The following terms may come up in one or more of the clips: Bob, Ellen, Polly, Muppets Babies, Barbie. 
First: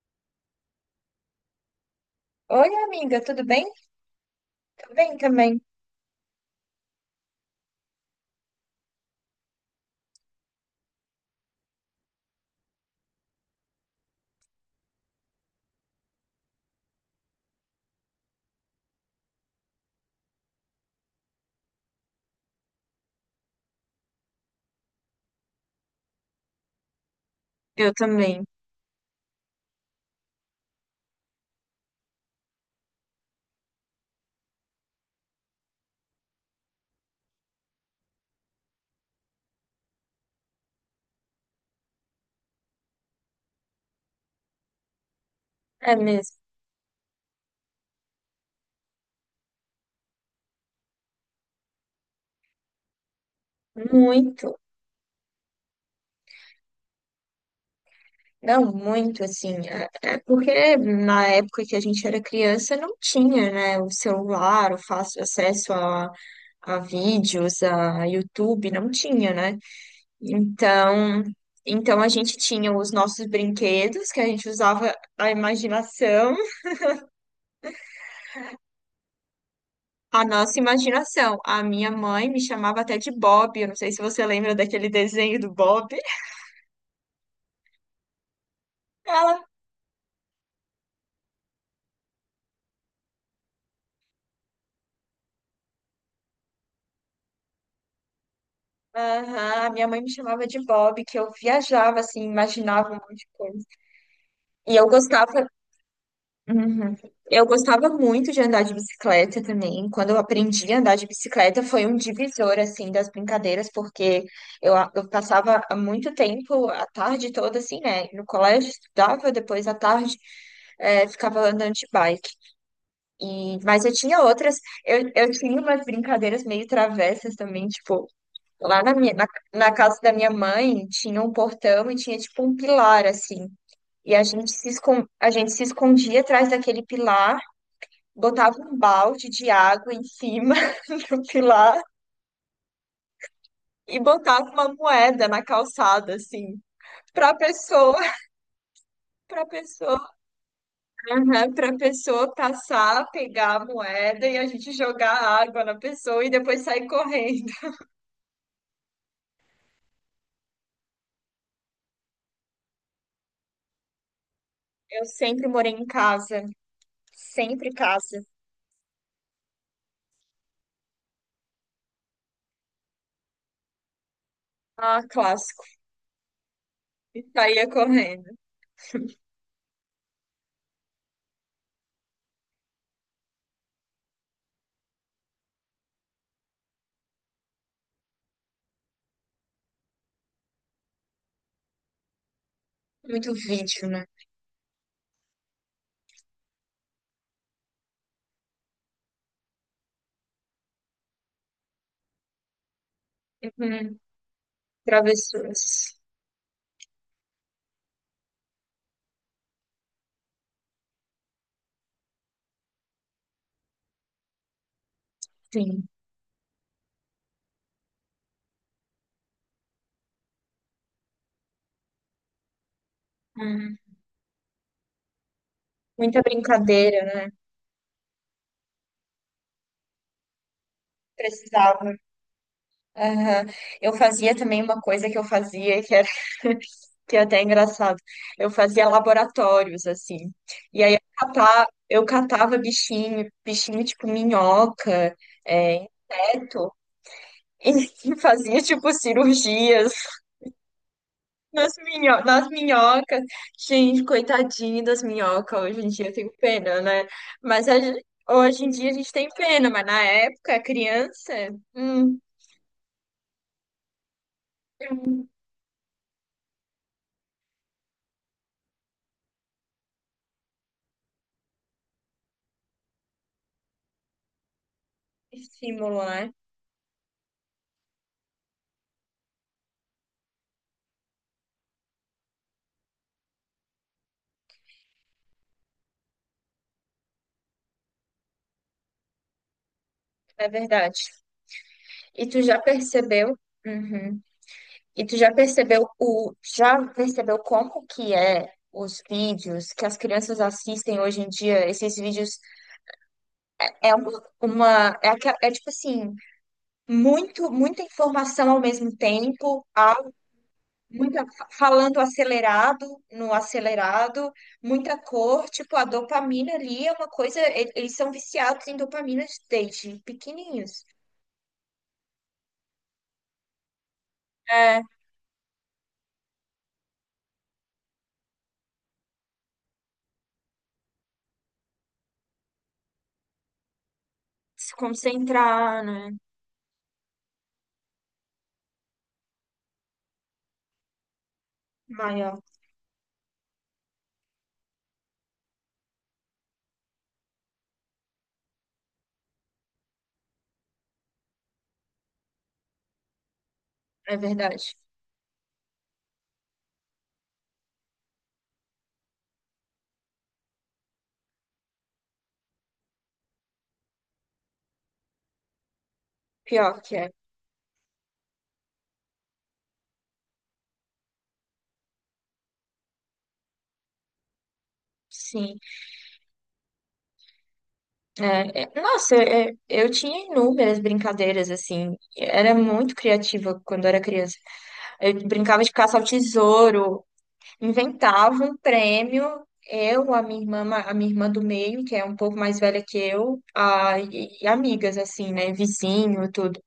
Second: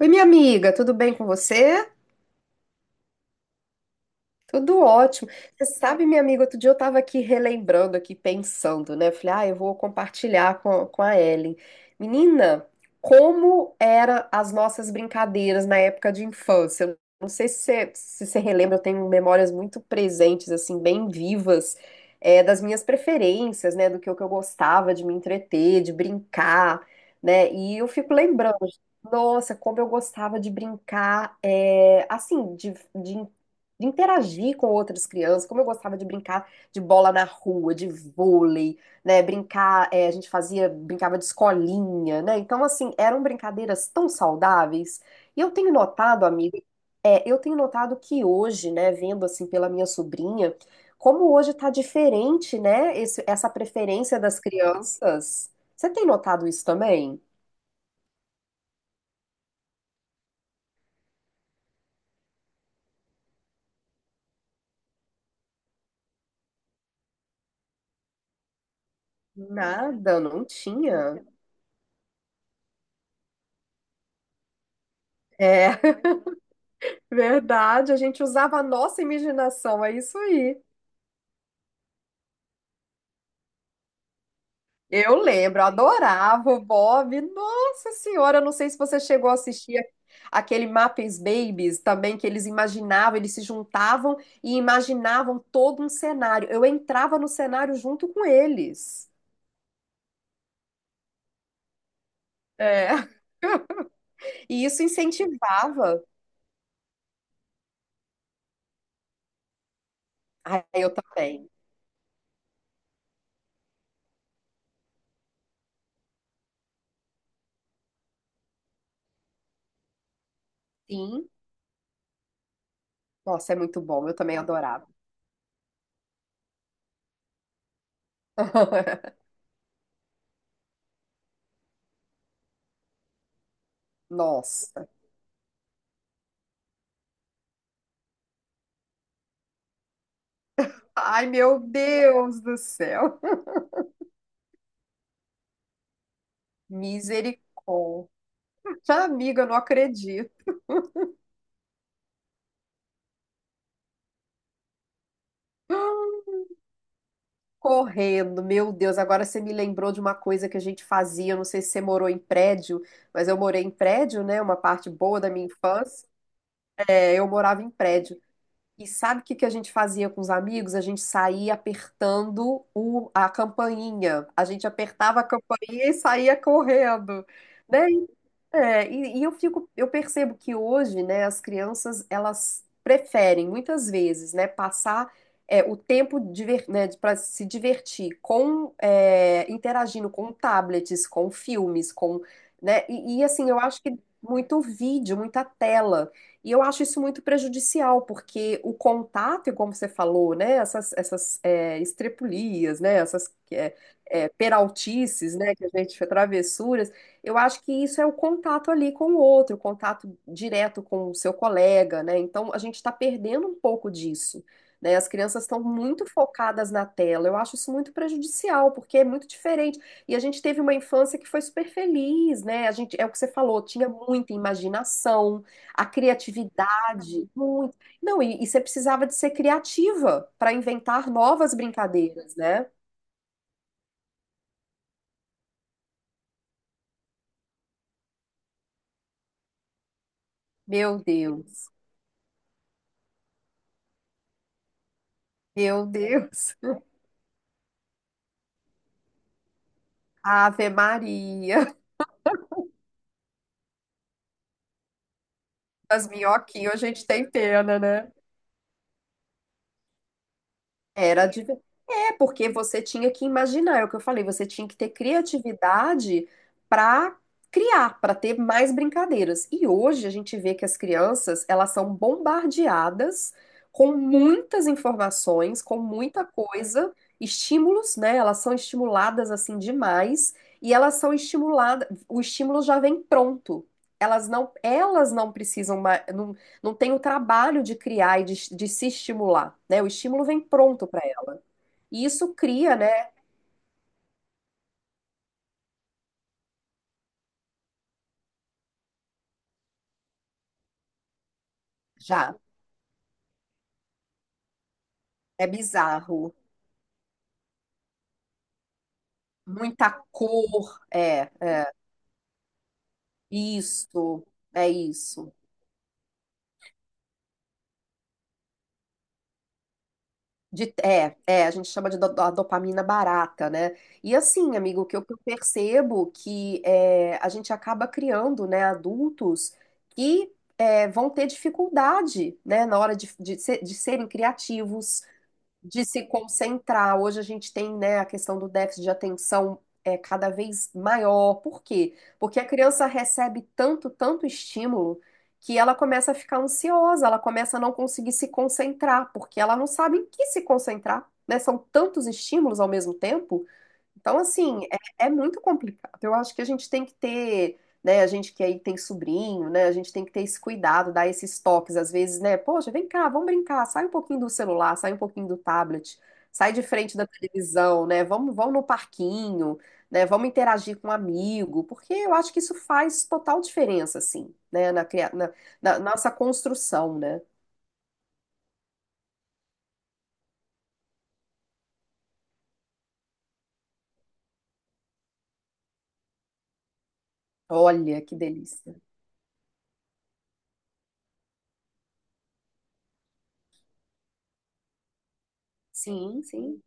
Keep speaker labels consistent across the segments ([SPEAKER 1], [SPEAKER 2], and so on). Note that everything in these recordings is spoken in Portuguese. [SPEAKER 1] Oi, minha amiga, tudo bem com você?
[SPEAKER 2] Oi, amiga, tudo bem?
[SPEAKER 1] Tudo
[SPEAKER 2] Tudo bem
[SPEAKER 1] ótimo.
[SPEAKER 2] também.
[SPEAKER 1] Você sabe, minha amiga, outro dia eu estava aqui relembrando, aqui pensando, né? Eu falei, ah, eu vou compartilhar com a Ellen. Menina, como eram as nossas brincadeiras na época de infância? Eu não sei se você relembra, eu tenho memórias muito presentes, assim, bem vivas, das minhas preferências, né? Do que eu gostava de me entreter, de brincar, né? E eu
[SPEAKER 2] Eu
[SPEAKER 1] fico
[SPEAKER 2] também.
[SPEAKER 1] lembrando, nossa, como eu gostava de brincar, assim, de interagir com outras crianças, como eu gostava de brincar de bola na rua, de vôlei, né? Brincar, a gente fazia, brincava de escolinha, né? Então, assim, eram brincadeiras tão saudáveis. E eu tenho
[SPEAKER 2] É
[SPEAKER 1] notado,
[SPEAKER 2] mesmo.
[SPEAKER 1] amiga, eu tenho notado que hoje, né, vendo assim pela minha sobrinha, como hoje tá diferente, né, essa preferência das
[SPEAKER 2] Muito.
[SPEAKER 1] crianças. Você tem notado isso também?
[SPEAKER 2] Não, muito, assim. É, é porque na época que a gente era criança não tinha, né, o celular, o fácil acesso a vídeos, a YouTube, não tinha, né?
[SPEAKER 1] Nada, não tinha.
[SPEAKER 2] Então, então a gente tinha os nossos brinquedos, que a gente usava a
[SPEAKER 1] É,
[SPEAKER 2] imaginação,
[SPEAKER 1] verdade, a gente usava a nossa imaginação, é isso
[SPEAKER 2] a nossa
[SPEAKER 1] aí.
[SPEAKER 2] imaginação. A minha mãe me chamava até de Bob, eu não sei se você lembra daquele
[SPEAKER 1] Eu
[SPEAKER 2] desenho do
[SPEAKER 1] lembro,
[SPEAKER 2] Bob.
[SPEAKER 1] adorava o Bob. Nossa Senhora, eu não sei se você chegou a aquele Muppets Babies também, que eles imaginavam, eles se juntavam e imaginavam todo um cenário. Eu entrava no cenário junto com eles.
[SPEAKER 2] Aham, minha mãe me chamava de Bob, que eu viajava assim, imaginava um
[SPEAKER 1] É.
[SPEAKER 2] monte de coisa.
[SPEAKER 1] E
[SPEAKER 2] E
[SPEAKER 1] isso
[SPEAKER 2] eu gostava.
[SPEAKER 1] incentivava.
[SPEAKER 2] Uhum. Eu gostava muito de andar de bicicleta também. Quando eu
[SPEAKER 1] Ah,
[SPEAKER 2] aprendi a
[SPEAKER 1] eu
[SPEAKER 2] andar de
[SPEAKER 1] também.
[SPEAKER 2] bicicleta, foi um divisor assim das brincadeiras, porque eu, eu passava há muito tempo a tarde toda assim, né? No colégio estudava, depois à tarde
[SPEAKER 1] Sim.
[SPEAKER 2] ficava andando de bike.
[SPEAKER 1] Nossa, é
[SPEAKER 2] E,
[SPEAKER 1] muito
[SPEAKER 2] mas eu
[SPEAKER 1] bom. Eu
[SPEAKER 2] tinha
[SPEAKER 1] também
[SPEAKER 2] outras,
[SPEAKER 1] adorava.
[SPEAKER 2] eu tinha umas brincadeiras meio travessas também, tipo lá na na casa da minha mãe tinha um portão e tinha tipo um pilar assim. E a gente se
[SPEAKER 1] Nossa.
[SPEAKER 2] escon... a gente se escondia atrás daquele pilar, botava um balde de água em cima do
[SPEAKER 1] Ai, meu
[SPEAKER 2] pilar
[SPEAKER 1] Deus do céu.
[SPEAKER 2] e botava uma moeda na calçada assim, para pessoa,
[SPEAKER 1] Misericórdia. Amiga,
[SPEAKER 2] para
[SPEAKER 1] eu não
[SPEAKER 2] pessoa,
[SPEAKER 1] acredito.
[SPEAKER 2] para pessoa passar, pegar a moeda e a gente jogar água na pessoa e depois sair correndo.
[SPEAKER 1] Correndo, meu Deus, agora você me lembrou de uma coisa que a gente fazia, eu não sei se você morou em prédio, mas eu morei em prédio, né, uma parte
[SPEAKER 2] Eu
[SPEAKER 1] boa da minha
[SPEAKER 2] sempre morei em
[SPEAKER 1] infância,
[SPEAKER 2] casa,
[SPEAKER 1] eu morava em
[SPEAKER 2] sempre casa.
[SPEAKER 1] prédio, e sabe o que que a gente fazia com os amigos? A gente saía apertando o, a campainha. A gente
[SPEAKER 2] Ah,
[SPEAKER 1] apertava a
[SPEAKER 2] clássico.
[SPEAKER 1] campainha e saía
[SPEAKER 2] E
[SPEAKER 1] correndo,
[SPEAKER 2] saía
[SPEAKER 1] né?
[SPEAKER 2] correndo.
[SPEAKER 1] É, e eu fico, eu percebo que hoje, né, as crianças, elas preferem muitas vezes, né, passar o tempo diver, né, para se divertir com interagindo com tablets, com filmes, com, né? E
[SPEAKER 2] Muito
[SPEAKER 1] assim, eu acho
[SPEAKER 2] vídeo,
[SPEAKER 1] que
[SPEAKER 2] né?
[SPEAKER 1] muito vídeo, muita tela. E eu acho isso muito prejudicial, porque o contato, e como você falou, né, essas estrepulias, né, essas é,
[SPEAKER 2] Uhum.
[SPEAKER 1] é, peraltices, né, que a
[SPEAKER 2] Travessuras.
[SPEAKER 1] gente, travessuras, eu acho que isso é o contato ali com o outro, o contato direto com o seu colega, né, então a gente está perdendo um pouco disso, né, as crianças estão
[SPEAKER 2] Sim.
[SPEAKER 1] muito focadas na tela, eu acho isso muito prejudicial, porque é muito diferente, e a gente teve uma infância que foi super feliz, né, a gente, é o que você falou,
[SPEAKER 2] Uhum.
[SPEAKER 1] tinha muita imaginação, a
[SPEAKER 2] Muita brincadeira,
[SPEAKER 1] criatividade,
[SPEAKER 2] né?
[SPEAKER 1] muito. Não, e você precisava de ser criativa para inventar novas
[SPEAKER 2] Precisava.
[SPEAKER 1] brincadeiras, né?
[SPEAKER 2] Aham. Eu fazia também uma coisa que eu fazia que era que é até engraçado. Eu fazia laboratórios, assim. E aí
[SPEAKER 1] Meu Deus,
[SPEAKER 2] eu catava bichinho, bichinho tipo minhoca, é,
[SPEAKER 1] meu Deus.
[SPEAKER 2] inseto, e fazia tipo cirurgias.
[SPEAKER 1] Ave
[SPEAKER 2] Nas
[SPEAKER 1] Maria.
[SPEAKER 2] nas minhocas. Gente, coitadinho das minhocas. Hoje em dia
[SPEAKER 1] As
[SPEAKER 2] eu tenho
[SPEAKER 1] minhoquinhas a
[SPEAKER 2] pena, né?
[SPEAKER 1] gente tem
[SPEAKER 2] Mas
[SPEAKER 1] pena,
[SPEAKER 2] a gen-
[SPEAKER 1] né?
[SPEAKER 2] hoje em dia a gente tem pena, mas na época,
[SPEAKER 1] Era
[SPEAKER 2] criança,
[SPEAKER 1] de... É,
[SPEAKER 2] hum,
[SPEAKER 1] porque você tinha que imaginar, é o que eu falei, você tinha que ter
[SPEAKER 2] é um
[SPEAKER 1] criatividade para criar, para ter mais brincadeiras. E hoje a gente vê que as crianças, elas são bombardeadas com muitas informações, com
[SPEAKER 2] estímulo,
[SPEAKER 1] muita
[SPEAKER 2] né?
[SPEAKER 1] coisa, estímulos, né? Elas são estimuladas assim demais e elas são estimuladas, o estímulo já vem pronto. Elas não precisam mais, não tem o trabalho de criar e de se estimular, né? O estímulo vem
[SPEAKER 2] É
[SPEAKER 1] pronto
[SPEAKER 2] verdade.
[SPEAKER 1] para ela. E
[SPEAKER 2] E
[SPEAKER 1] isso
[SPEAKER 2] tu já
[SPEAKER 1] cria, né?
[SPEAKER 2] percebeu? Uhum. E tu já percebeu já percebeu como que é os vídeos que as crianças assistem hoje em dia? Esses
[SPEAKER 1] Já,
[SPEAKER 2] vídeos é é,
[SPEAKER 1] é
[SPEAKER 2] é tipo assim,
[SPEAKER 1] bizarro.
[SPEAKER 2] muita informação ao mesmo tempo,
[SPEAKER 1] Muita cor,
[SPEAKER 2] muita falando acelerado, no
[SPEAKER 1] isso,
[SPEAKER 2] acelerado,
[SPEAKER 1] é
[SPEAKER 2] muita
[SPEAKER 1] isso.
[SPEAKER 2] cor, tipo a dopamina ali é uma coisa, eles são viciados em dopamina desde pequenininhos.
[SPEAKER 1] A gente chama de a dopamina barata, né? E assim, amigo,
[SPEAKER 2] É,
[SPEAKER 1] o que eu percebo que é, a gente acaba criando, né, adultos que vão ter dificuldade, né, na hora de serem
[SPEAKER 2] se
[SPEAKER 1] criativos,
[SPEAKER 2] concentrar,
[SPEAKER 1] de se
[SPEAKER 2] né?
[SPEAKER 1] concentrar. Hoje a gente tem, né, a questão do déficit de atenção é cada vez maior. Por quê? Porque
[SPEAKER 2] Maior,
[SPEAKER 1] a criança recebe tanto, tanto estímulo que ela começa a ficar ansiosa, ela começa a não conseguir se concentrar, porque ela não sabe em que se concentrar, né? São tantos estímulos ao mesmo tempo então,
[SPEAKER 2] é
[SPEAKER 1] assim,
[SPEAKER 2] verdade.
[SPEAKER 1] é muito complicado. Eu acho que a gente tem que ter, né? A gente que aí tem sobrinho, né? A gente tem que ter esse cuidado, dar esses toques, às vezes, né? Poxa, vem cá, vamos brincar, sai um pouquinho do celular, sai um pouquinho do tablet, sai de
[SPEAKER 2] Pior que
[SPEAKER 1] frente da
[SPEAKER 2] é.
[SPEAKER 1] televisão, né? Vamos, vamos no parquinho, né? Vamos interagir com um amigo, porque eu acho que isso faz total diferença, assim, né? Na, cria- na,
[SPEAKER 2] Sim,
[SPEAKER 1] na nossa construção, né?
[SPEAKER 2] Nossa, eu tinha inúmeras brincadeiras assim, era muito criativa quando era criança. Eu brincava de caça ao tesouro,
[SPEAKER 1] Olha que
[SPEAKER 2] inventava um
[SPEAKER 1] delícia.
[SPEAKER 2] prêmio. Eu, a minha irmã, a minha irmã do meio, que é um pouco mais velha que eu, e amigas, assim, né? Vizinho
[SPEAKER 1] Sim,
[SPEAKER 2] e tudo.
[SPEAKER 1] sim.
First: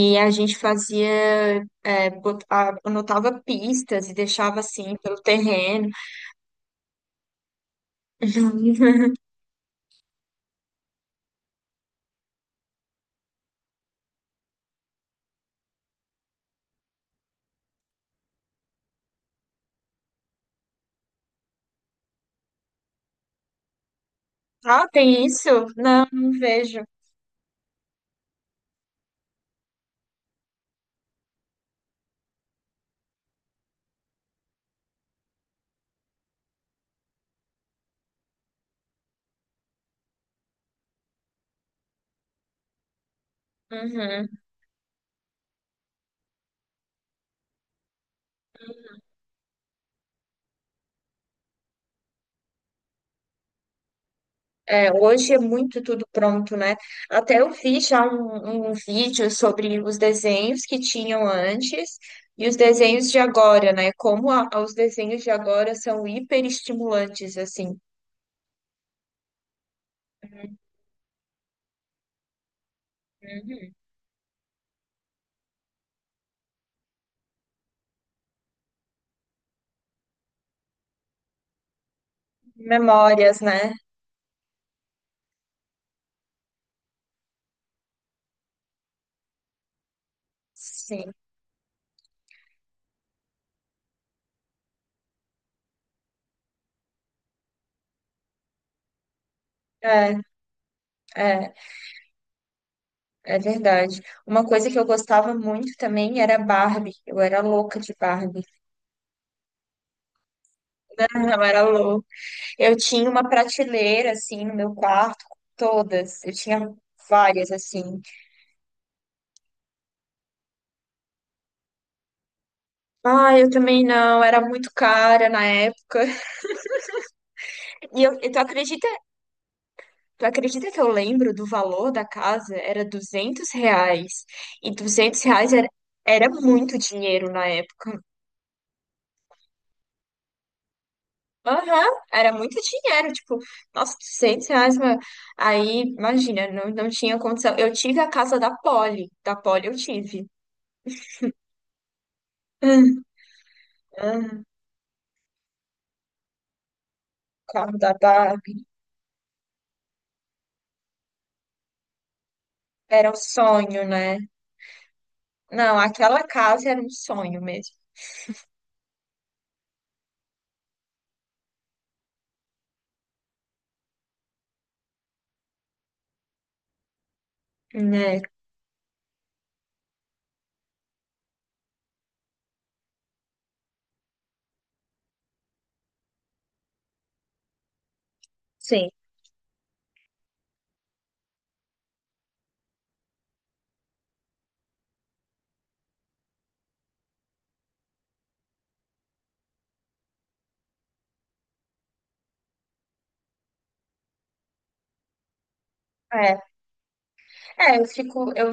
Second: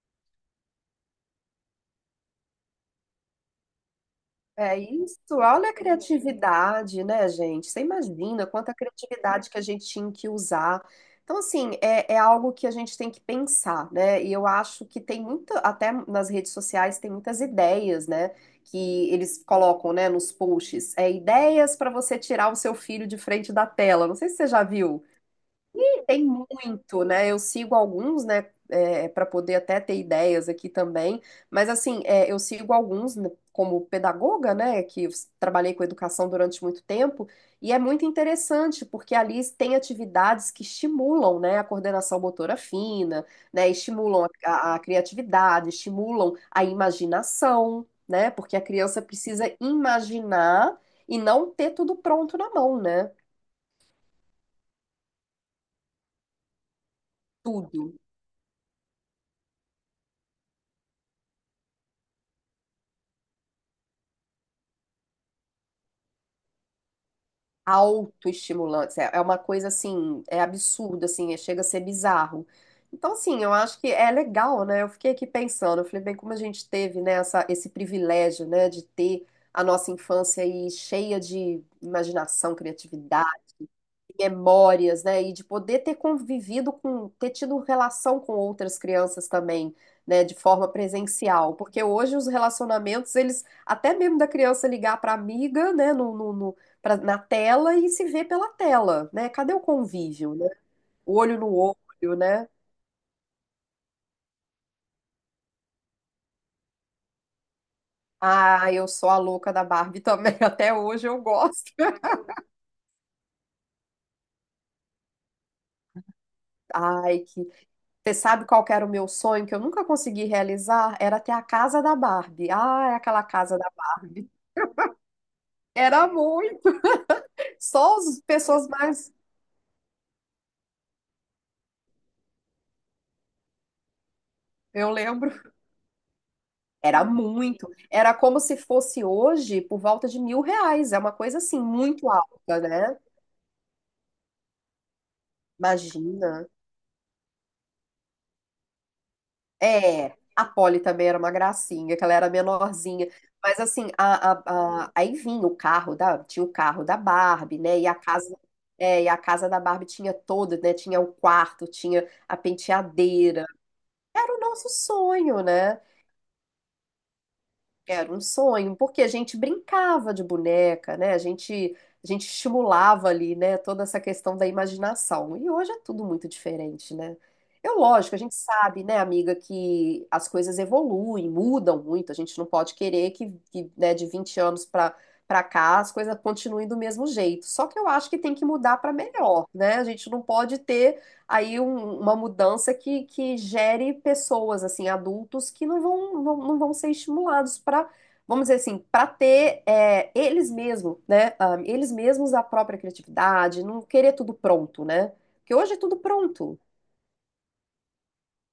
[SPEAKER 2] E a gente fazia, anotava pistas e deixava
[SPEAKER 1] É
[SPEAKER 2] assim
[SPEAKER 1] isso,
[SPEAKER 2] pelo
[SPEAKER 1] olha a
[SPEAKER 2] terreno.
[SPEAKER 1] criatividade, né, gente? Você imagina quanta criatividade que a gente tinha que usar. Então, assim, é algo que a gente tem que pensar, né? E eu acho que tem muito, até nas redes sociais, tem muitas ideias, né? Que eles colocam, né, nos posts. É ideias para você tirar o seu filho de frente da tela. Não sei se você já
[SPEAKER 2] Ah,
[SPEAKER 1] viu.
[SPEAKER 2] tem isso? Não,
[SPEAKER 1] Tem
[SPEAKER 2] não vejo.
[SPEAKER 1] muito, né? Eu sigo alguns, né? Para poder até ter ideias aqui também. Mas, assim, eu sigo alguns né, como pedagoga, né? Que trabalhei com educação durante muito tempo. E é muito interessante, porque ali tem atividades que estimulam, né? A coordenação motora fina, né? Estimulam
[SPEAKER 2] Uhum.
[SPEAKER 1] a criatividade, estimulam a imaginação, né? Porque a criança precisa imaginar e não ter tudo pronto na mão, né?
[SPEAKER 2] É, hoje é muito tudo pronto, né? Até eu fiz
[SPEAKER 1] Tudo.
[SPEAKER 2] já um vídeo sobre os desenhos que tinham antes e os desenhos de agora, né? Como os desenhos de agora são hiperestimulantes, assim.
[SPEAKER 1] Autoestimulantes. É uma coisa assim, é absurdo, assim, chega a ser bizarro. Então, assim, eu
[SPEAKER 2] Uhum.
[SPEAKER 1] acho que é legal, né? Eu fiquei aqui pensando, eu falei, bem, como a gente teve, né, essa, esse privilégio, né, de ter a nossa infância aí cheia de imaginação,
[SPEAKER 2] Memórias,
[SPEAKER 1] criatividade
[SPEAKER 2] né?
[SPEAKER 1] memórias, né? E de poder ter convivido com, ter tido relação com outras crianças também, né? De forma
[SPEAKER 2] Sim,
[SPEAKER 1] presencial, porque hoje os relacionamentos, eles, até mesmo da criança ligar para amiga, né? Na tela e se ver pela tela, né? Cadê o
[SPEAKER 2] é,
[SPEAKER 1] convívio, né? Olho no
[SPEAKER 2] é,
[SPEAKER 1] olho, né?
[SPEAKER 2] é verdade. Uma coisa que eu gostava muito também era Barbie. Eu era louca de Barbie.
[SPEAKER 1] Ah, eu sou a louca da Barbie também, até hoje eu
[SPEAKER 2] Eu era
[SPEAKER 1] gosto.
[SPEAKER 2] louca. Eu tinha uma prateleira, assim, no meu quarto, com todas. Eu tinha
[SPEAKER 1] Ai, que.
[SPEAKER 2] várias, assim.
[SPEAKER 1] Você sabe qual que era o meu sonho que eu nunca consegui realizar? Era ter a casa da Barbie. Ah, é aquela
[SPEAKER 2] Ah, eu
[SPEAKER 1] casa da
[SPEAKER 2] também não,
[SPEAKER 1] Barbie.
[SPEAKER 2] era muito cara na época.
[SPEAKER 1] Era muito. Só
[SPEAKER 2] E eu,
[SPEAKER 1] as
[SPEAKER 2] e
[SPEAKER 1] pessoas mais.
[SPEAKER 2] tu acredita que eu lembro do valor da casa? Era R$ 200. E
[SPEAKER 1] Eu
[SPEAKER 2] 200
[SPEAKER 1] lembro.
[SPEAKER 2] reais era, era muito
[SPEAKER 1] Era
[SPEAKER 2] dinheiro na
[SPEAKER 1] muito.
[SPEAKER 2] época.
[SPEAKER 1] Era como se fosse hoje por volta de 1.000 reais. É uma coisa assim,
[SPEAKER 2] Aham,
[SPEAKER 1] muito
[SPEAKER 2] era
[SPEAKER 1] alta,
[SPEAKER 2] muito
[SPEAKER 1] né?
[SPEAKER 2] dinheiro. Tipo, nossa, R$ 200. Aí,
[SPEAKER 1] Imagina.
[SPEAKER 2] imagina, não tinha condição. Eu tive a casa da Polly. Da Polly eu
[SPEAKER 1] É.
[SPEAKER 2] tive.
[SPEAKER 1] A Polly também era uma gracinha, que ela era
[SPEAKER 2] Hum,
[SPEAKER 1] menorzinha. Mas assim,
[SPEAKER 2] hum,
[SPEAKER 1] aí vinha o carro da. Tinha o carro da
[SPEAKER 2] o
[SPEAKER 1] Barbie,
[SPEAKER 2] carro
[SPEAKER 1] né? E
[SPEAKER 2] da
[SPEAKER 1] a casa.
[SPEAKER 2] Barbie.
[SPEAKER 1] É, e a casa da Barbie tinha toda, né? Tinha o quarto, tinha a
[SPEAKER 2] Era um
[SPEAKER 1] penteadeira.
[SPEAKER 2] sonho, né?
[SPEAKER 1] Era o nosso sonho,
[SPEAKER 2] Não,
[SPEAKER 1] né?
[SPEAKER 2] aquela casa era um sonho mesmo,
[SPEAKER 1] Era um sonho, porque a gente brincava de boneca, né? A gente estimulava ali, né, toda essa questão da imaginação. E hoje é tudo muito diferente, né? É lógico, a
[SPEAKER 2] né?
[SPEAKER 1] gente sabe, né, amiga, que as coisas evoluem, mudam muito. A gente não pode querer que, né, de 20 anos para cá as coisas continuem do mesmo jeito. Só que eu acho que tem que mudar
[SPEAKER 2] Sim.
[SPEAKER 1] para melhor, né? A gente não pode ter aí uma mudança que gere pessoas, assim, adultos que não vão ser estimulados para, vamos dizer assim, para ter eles mesmos, né? ah, eles mesmos a própria criatividade, não querer tudo pronto, né? Porque hoje é tudo
[SPEAKER 2] É.
[SPEAKER 1] pronto
[SPEAKER 2] É, eu fico, eu,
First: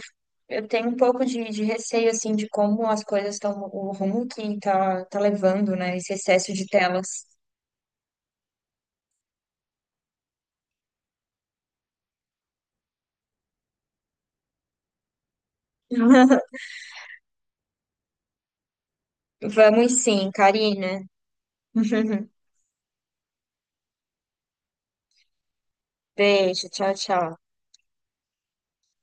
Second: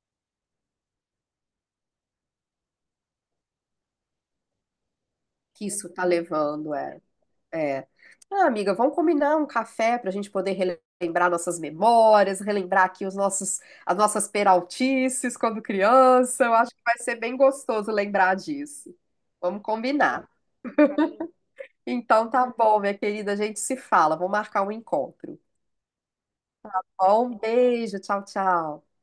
[SPEAKER 2] eu tenho um pouco de receio, assim, de como as coisas estão, o rumo que tá, tá
[SPEAKER 1] que
[SPEAKER 2] levando,
[SPEAKER 1] isso
[SPEAKER 2] né,
[SPEAKER 1] está
[SPEAKER 2] esse excesso de
[SPEAKER 1] levando, é.
[SPEAKER 2] telas.
[SPEAKER 1] É. Ah, amiga, vamos combinar um café para a gente poder relembrar nossas memórias, relembrar aqui os nossos, as nossas peraltices quando criança. Eu acho que vai ser bem gostoso lembrar disso. Vamos
[SPEAKER 2] Vamos sim,
[SPEAKER 1] combinar.
[SPEAKER 2] Karina.
[SPEAKER 1] Então tá bom, minha querida, a gente se fala. Vou marcar um encontro.
[SPEAKER 2] Beijo, tchau,
[SPEAKER 1] Ó,
[SPEAKER 2] tchau.
[SPEAKER 1] um beijo, tchau, tchau.